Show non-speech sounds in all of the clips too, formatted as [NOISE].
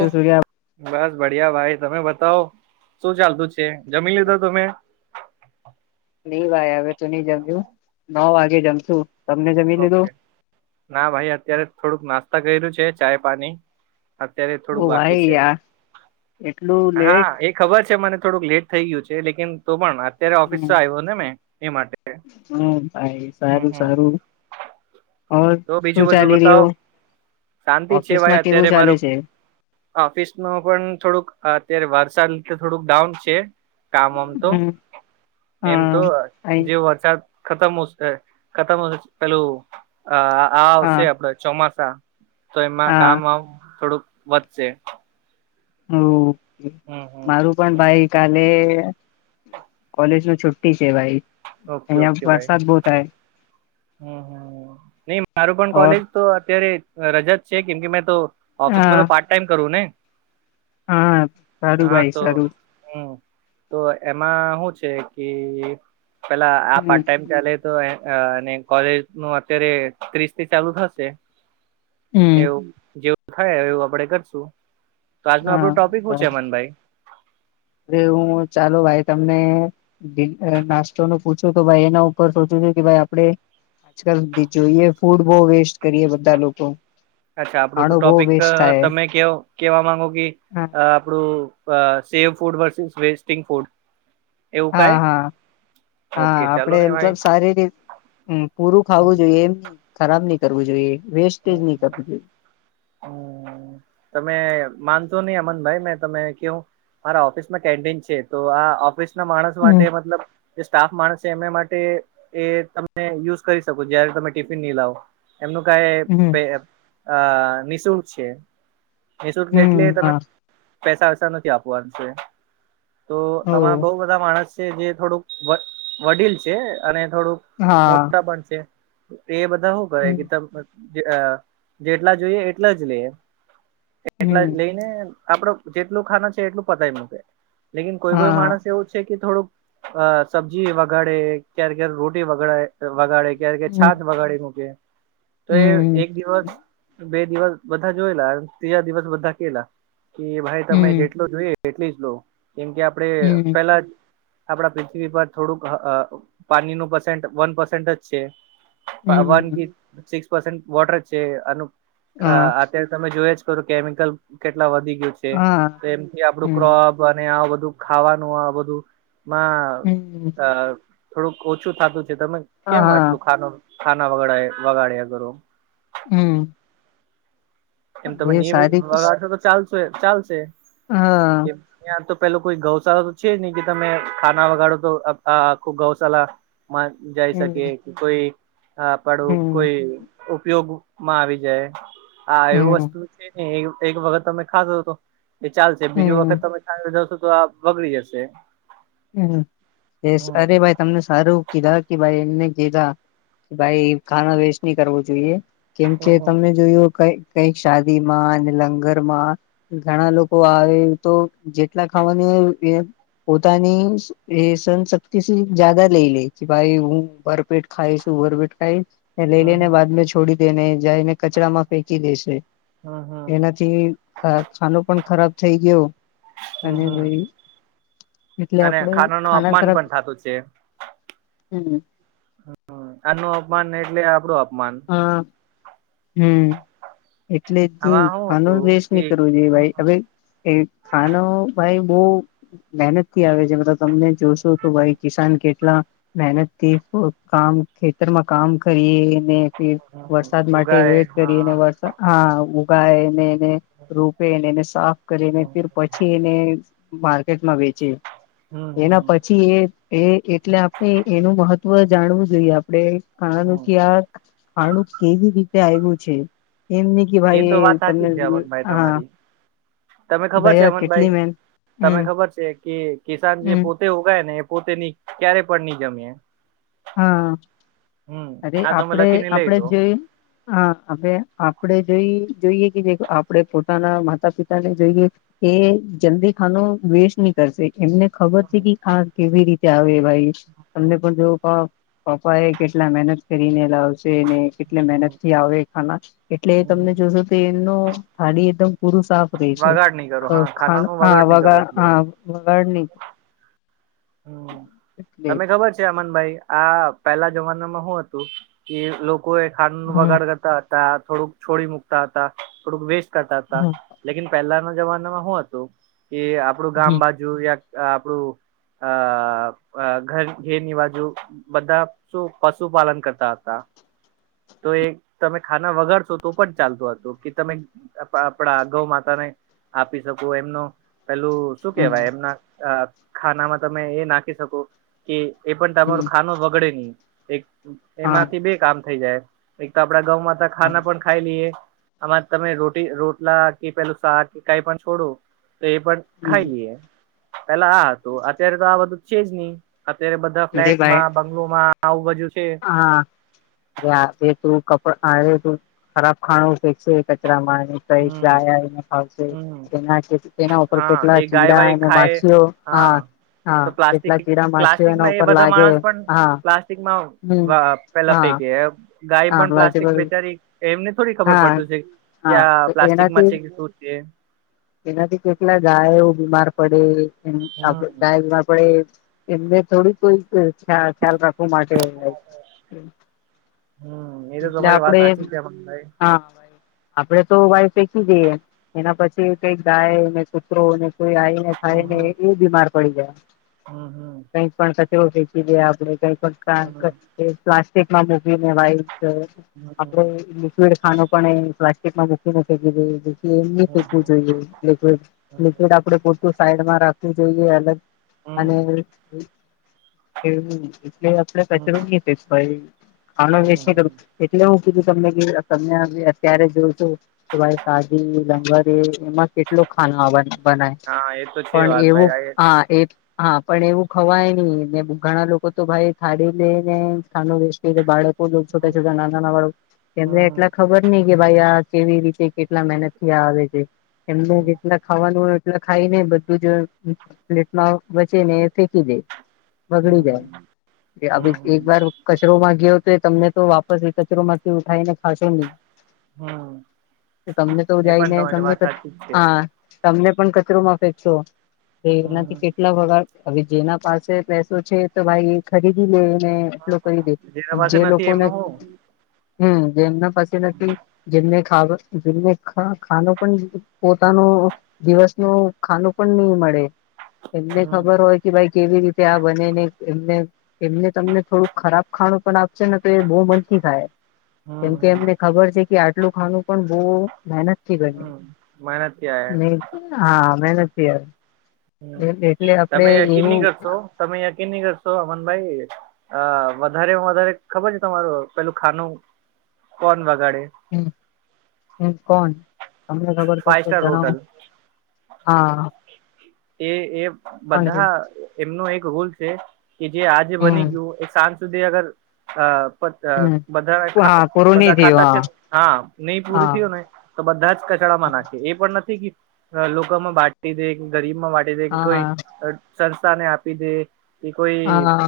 વિ [INAUDIBLE] બસ બડિયા ભાઈ, તમે બતાવ શું ચાલતું છે? જમી લીધો તમે? નઈ બાય હજી તો નહી જમ્યું નવ વાગે જમશું. તમને જમી લીધું ઓકે ના ભાઈ અત્યારે થોડુંક નાસ્તા કરેલું છે ચાય પાની. અત્યારે થોડું ઓ બાકી ભાઈ છે, યાર એટલું હા લેટ એક ખબર છે મને થોડુંક લેટ થઈ ગયું છે. લેકન તો પણ અત્યારે ઓફિસ હમ આવ્યો ને મેં એ માટે હમ ભાઈ હમ સારું હમ સારું! ઓર તો બીજું શું બધું ચાલી બતાવો રહ્યું શાંતિ છે ભાઈ ઓફિસમાં કેવું અત્યારે ચાલે મારું? છે ઓફિસ ન પણ થોડુંક અત્યારે વરસાદ થોડુંક ડાઉન છે. કામમ તો હમ એમ હા તો અહી જે વરસાદ ખતમશે ખતમ પેલું આ હા આવશે આપડે ચોમાસા તો એમાં કામ હા આમ થોડુંક વધશે. ઓકે હમ હમ મારું પણ ભાઈ કાલે કોલેજ નું છુટ્ટી છે ભાઈ. ઓકે અહિયાં ઓકે ભાઈ વરસાદ બહુ થાય હમ હમ નહી મારું પણ ઓર કોલેજ તો અત્યારે રજા છે. કેમ કે મેં તો ઓફિસમાં હા તો પાર્ટ ટાઈમ કરું ને? હા સારું હા ભાઈ તો સારું હમ તો એમાં શું છે કે પેલા આ હમ પાર્ટ ટાઈમ ચાલે તો અને કોલેજ નું અત્યારે ત્રીસ થી ચાલુ થશે. હમ એવું જેવું થાય એવું આપડે કરશું તો આજનો હા આપણું ટોપિક શું છે અમનભાઈ અ હું ચાલો ભાઈ તમને નાસ્તો નું પૂછું તો ભાઈ એના ઉપર સોચું છું કે ભાઈ આપડે. આજકાલ સુધી જોઈએ ફૂડ બહુ વેસ્ટ કરીએ બધા લોકો અચ્છા આપડું તો ખાણું બહુ ટોપિક વેસ્ટ થાય તમે કે કેવા માંગો કે હા આપડું save food versus wasting food એવું હા કાય હા. હા ઓકે ચાલો આપડે ને ભાઈ એમતલબ સારી રીત અ પૂરું ખાવું જોઈએ એમ. ખરાબ ની કરવું જોઈએ વેસ્ટેજ ની કરવું જોઈએ. તમે માનશો ની અમન ભાઈ મેં તમે કેવું મારા ઓફિસમાં કેન્ટીન છે તો આ ઓફિસ ના માણસ માટે હમ મતલબ જે સ્ટાફ માણસ છે એમને માટે એ તમે યુઝ કરી શકો. જયારે તમે ટિફિન ની લાવો એમનું કાઈ હમ પે એમ આ નિઃશુલ્ક છે નિઃશુલ્ક એટલે હમ તમે હા પૈસા વૈસા નથી આપવાનું છે તો આમાં ઓ બઉ બધ ધા માણસ છે જે થોડુંક વ વડીલ છે અને થોડુંક હા મોટા પણ છે. એ બધા હું કરે કે હમ તમ જ અ જેટલા જોઈએ એટલા જ લેએ એમ. એટલા જ હમ લઈને આપડો જેટલું ખાના છે એટલું પતાય મૂકે. લેકીન કોઈ કોઈ હા માણસ એવું છે કે થોડુંક અ સબ્જી વઘાડે ક્યારે ક્યારે રોટી વગડાય વગાડે. ક્યારે કે છાત હમ બગાડી મૂકે. તો એ હમ એક દિવસ બે દિવસ બધા જોયલા ત્રીજા દિવસ બધા કેલા કે ભાઈ તમે હમ જેટલો જોઈએ એટલી જ લો કેમ કે આપડે હમ પેલા જ. આપડા પૃથ્વી પર થોડુંક અ પાની નું પસેન્ટ વન પસેન્ટ જ છે. વન હમ ફીફત સિક્સ પસેન્ટ વોટર જ છે અનુપ અ હા અત્યારે તમે જોય જ કરો કેમિકલ કેટલા વધી ગયું છે. હા તો એમથી આપડું હમ ક્રોપ વને આ બધું ખાવાનું આ બધું માં હમ અ થોડુંક ઓછું થાતું છે તમે કેમ હા આટલું ખાનો ખાના વગડાય વગાડ્યા કરો. હું. એમ તમે નિવી સારી વગાડશો તો ચાલશો એ ચાલશે. હા. ત્યાં તો પેલો કોઈ ગૌશાળા તો છે નઈ કે તમે ખાના વગાડો તો અપ આખું ગૌશાલા માં જઈ શકે હમ કોઈ અ પાડું હમ કોઈ ઉપયોગ માં આવી જાય. હા એવું હમ વસ્તુ છે ને એક વખત તમે ખાધો તો એ ચાલશે. બીજુ હમ વખત તમે [INAUDIBLE] તો આ બગડી જશે. હું દેશ હમ અરે ભાઈ. તમને સારું કીધા કે ભાઈ એમને કીધા કે ભાઈ ખાના વેસ્ટ ની કરવો જોઈએ. કેમ કે હમ હમ તમે જોયું કઇ કઈક શાદી માં ને લંગર માં ઘણા લોકો આવે તો જેટલા ખાવાની હોય એવું ઓપિયે મ. તનીશ. એ સન શક્તિથી જાદા લઈ લે ભાઈ હું ભરપેટ ખાઈશું ભરપેટ ખાઈશ. લઈ હમ લઈને હમ બાદ છોડી દે ને જાયને કચરામાં ફેંકી દેશે. હમ હમ. થી ખાનો પણ ખરાબ થઈ ગયો, હમ અને હમ એટલે અને આપડે ખાનાનું ખાના અપમાન ખરાબ પણ થાતું છે. હમ [INAUDIBLE] આનું અપમાન એટલે આપડું અપમાન, હા હું. એટલે તી આમાં શું હતું પાનું વેસ્ટ ની કરવો જોઈએ વાઈ અવે. એ ખાનો ભાઈ બો મહેનત થી આવે છે મતલબ તમને જોશો તો વાઈ કિસાન કેટલા મહેનતથી કામ ખેતરમાં કામ કરીએ ઇને. વરસાદ કે માટે ઉગાય વેટ હા કરીયેને વરસાદ હા, ઉગાયને એને રોપે એને સાફ કરીને ફિર હા પછી એને માર્કેટમાં વેચે હમ એના હમ પછી, એ એ એટલે આપણે એનું મહત્વ જાણવું જોઈએ, આપડે ખાણાનું હમ ક્યાર ખાણું કેવી રીતે આયવું છે, એમ ની કે ભાઈ તો વાત એ સાચી તમને છે અમનભાઈ હા તમારી તમે ખબર ભાઈ છે આ અમનભાઈ કેટલી મેન તમે હમ ખબર છે, કે કિસાન જે હમ પોતે તે ઉગાય ને પોતેની ક્યારે પણ નહી જમે હા, અરે આપડે લખીને લઈ આપડે લો જો હા, હવે આપડ જોઈ જોઈએ કે જે આપણે પોતાના માતા પિતા ને જોઈએ, કે જલ્દી ખાનો વેસ્ટ ની એમને ખબર છે, હમ કે આ કેવી રીતે આવે ભાઈ તમને હમ પણ જો પપ્પા એ કેટલા મહેનત કરીને લાવશેને કેટલે મહેનત થી આવે એ ખાના એટલે હમ હમ તમને જોશો તો એનું થાળી એકદમ પૂરું સાફ છે, વગાડ નહી કરો હા ખાના નું ખા વગાડ નહી કરો એટલું વગા વગાડની હમ્મ એટલે તમે ખબર છે, અમનભાઈ આ પેલા જમાનામાં હું હતું કે લોકો એ ખાંડ નું હમ બગાડ કરતા થોડુંક છોડી મુકતા હતા થોડુંક વેસ્ટ કરતા હતા, હમ લેકિન પહેલાના જમાનામાં હું હતું કે આપડું ગામ હમ બાજુ યા આપણું અ ઘર ઘે નિવાજુ બધા શું પશુપાલન કરતા હતા, તો એક તમે ખાના વગાડશો તો પણ ચાલતો હતો, કે તમે આપણા ગૌ માતા ને આપી શકું એમનો પેલું શું હમ કેવાય એમના ખાનામાં તમે એ નાખી શકો. કે એ પણ તમારો હમ ખાનો વગડે નહી, એક હા એમાંથી બે કામ થઈ જાય. એક તો આપડા ગઉં માં તો હા ખાના પણ ખાઈ લઈએ, આમાં તમે રોટી રોટલા કે પેલું શાક કે કઈ પણ છોડો તો એ પણ હમ ખાઈ લઈએ પેલા આ હતું. અત્યારે તો બધું છે જ નહી, અત્યારે બધા અરે ભાઈ ફ્લેટમાં બંગ્લોમાં આવું બાજુ છે. હા અરે આ તું કપડા આ તું ખરાબ ખાણું ફેંકશે કચરામાં હમ ગયા એ ખાવશે હમ એના એના ઉપર હા કેટલા એ ગાય ચીડા વાય અને ખાય માછીઓ, હા હા તો કેટલા પ્લાસ્ટિક ચીડા માછીઓ એના પ્લાસ્ટિકમાં એ ઉપર બધા લાગે માણસ પણ હા પ્લાસ્ટિકમાં હમ વાહ પેલા હા ફેંકી ગાય હા પણ પ્લાસ્ટિક બધી બેચારી એમને થોડી ખબર હા પડત છે, હા કયા તો પ્લાસ્ટિક મરચ એનાથી સુર છે, એનાથી કેટલા ગાયો બીમાર પડે હમ ગાય બીમાર પડે એમને થોડીક કોઈ ખ્યાલ રાખવા માટે, હમ એ તો એટલે તમારી વાત આપડે સાચી છે ભાઈ હા, આપડે તો વાઈ ફેંકી જઈએ, એના પછી કઈક ગાય કૂતરોને કોઈ આવી ખાઈને એ બીમાર પડી જાય, હમ્મ હમ્મ કઈ પણ કચરો ફેંકી દીએ ગયા હમ આપડે [UNINTELLIGIBLE] પ્લાસ્ટિકમાં મૂકીને વાઇટ અ હમ આપડે હમ લિક્વિડ ખાનું પણ એ પ્લાસ્ટિક માં મુકીને ફેકી દે એમને ફેકવું હમ જોઈએ, એટલે કે લિકવિડ આપડે ખટું સાઈડમાં રાખવું જોઈએ, અલગ હમ અને એ એટલે આપણે પાસે રવ ન હમ ભાઈ ખા વચ ન કરું, હમ એટલે હું કીધું તમને તમે અત્યારે જોઉં છું કે ભાઈ સાદી લંગર એમાં કેટલો ખા બનાય હા એ તો છે પણ વાત એવું ભાઈ હા, એ હા પણ એવું ખવાય નહી ઘણા લોકો તો ભાઈ થાળી લે ને ખાનું વચ બાળક- છોટા હમ છોટા નાના ના વાળું એને હમ એટલા ખબર નહ કે ભાઈ આ કેવી રીતે- કેટલા મહેનત થી આવે છે એમને જે- ખાવાનું એટલે ખાઈ ને બધું જ પ્લેટમાં બચે ને ફેંકી દે- બગડી હમ હમ જાય હમ એક હમ વાર- કચરો માં ગયો તો એ તમને તો વાપસ એ કચરો માંથી ઉઠાવી ને ખાશો નહી- હમ તમને તો એ પણ જાયને તમારી તને વાત તો સાચી જ છે. હા- તમને પણ કચરોમાં ફેંકશો કે એનાથી હમ કેટલા વગા- હવે જેના પાસે પૈસો છે તો ભાઈ એ- ખરીદી લેને એટલો કરી દે જેના પાસે જે નથી લોકોને- એમનું હું હમ્મ જેમના પાસે નથી જેમને ખ ખાનો- પણ પોતાનું દિવસ નું ખાનું પણ નહી મળે. એમને હમ ખબર હોય કે ભાઈ કેવી રીતે આ બનેને એમને- એમને તમને થોડુંક ખરાબ ખાણું પણ આપશે ને તો એ બહુ મનથી ખાય. હમ કેમકે હમ એમને ખબર છે કે આટલું ખાનું પણ બહુ મહેનત- થી બને હમ્મ મહેનત થી આયે- ને હા મહેનત થી આવે હમ એટલે આપડે તમે યકીન નહી એવું. કરશો તમે યકીન નહીં કરશો અમન ભાઈ. અ વધારેમાં વધારે ખબર છે તમારું પેલું ખાનું કોણ વગાડે- હમ્મ હમ્મ કોણ તમને ખબર છે. ફાઈવ તો સ્ટાર જણાવો? હોટલ હા. એ એ કોણ બધા- એમનો એક રૂલ છે કે જે આજે હમ બની ગયું એ સાંજ સુધી અગર- અ બધ હમ હા પૂરું નહી બધા ખાતા છે થયું હા ને હા પૂર થયું ને- તો બધા જ કચડામાં નાખે એ પણ નથી. [UNINTELLIGIBLE] લોકોમાં બાટી દે કે ગરીબ માં બાટી દે કે હા કોઈ સંસ્થાને આપી દે- એ કોઈ હા હા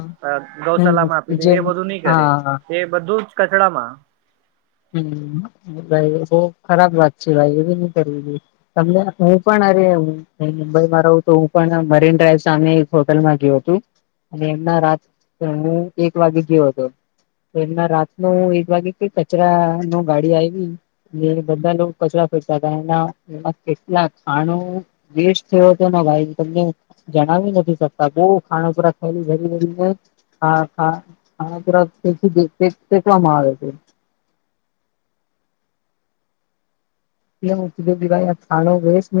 ગૌ સાલા માં હમ આપી દે જેમ એ બધું નહી કરે. હા એ બધું જ કચરામાં. હમ્મ ભાઈ બહ ખરાબ વાત છે ભાઈ એ ભી ની કરવી જોએ- તમને હું પણ અરે હું. હ મુંબઈમાં રહું તો હું પણ મરીન ડ્રાઈવ સામે એક હોટલમાં ગ્યો હતો. અને એમના રાત [INAUDIBLE] એક વાગ્યે ગ્યો હતો. તો એમાં રાત નું એક વાગે કે કચરા નું ગાડી આયવી- એ બધા લોકો કચરા ફકતા તા એના એમાં કેટલા ખાણું- વસ્ટ થયો હતો ને ભાઈ તમને- જણાવી નથી શકતા એવું ખાણુંપુરા ખાયલી ભરી ભરીને- [UNINTELLIGIBLE] ફેંકવા માં આવે છે. [UNINTELLIGIBLE] ખાણું વેસ ને-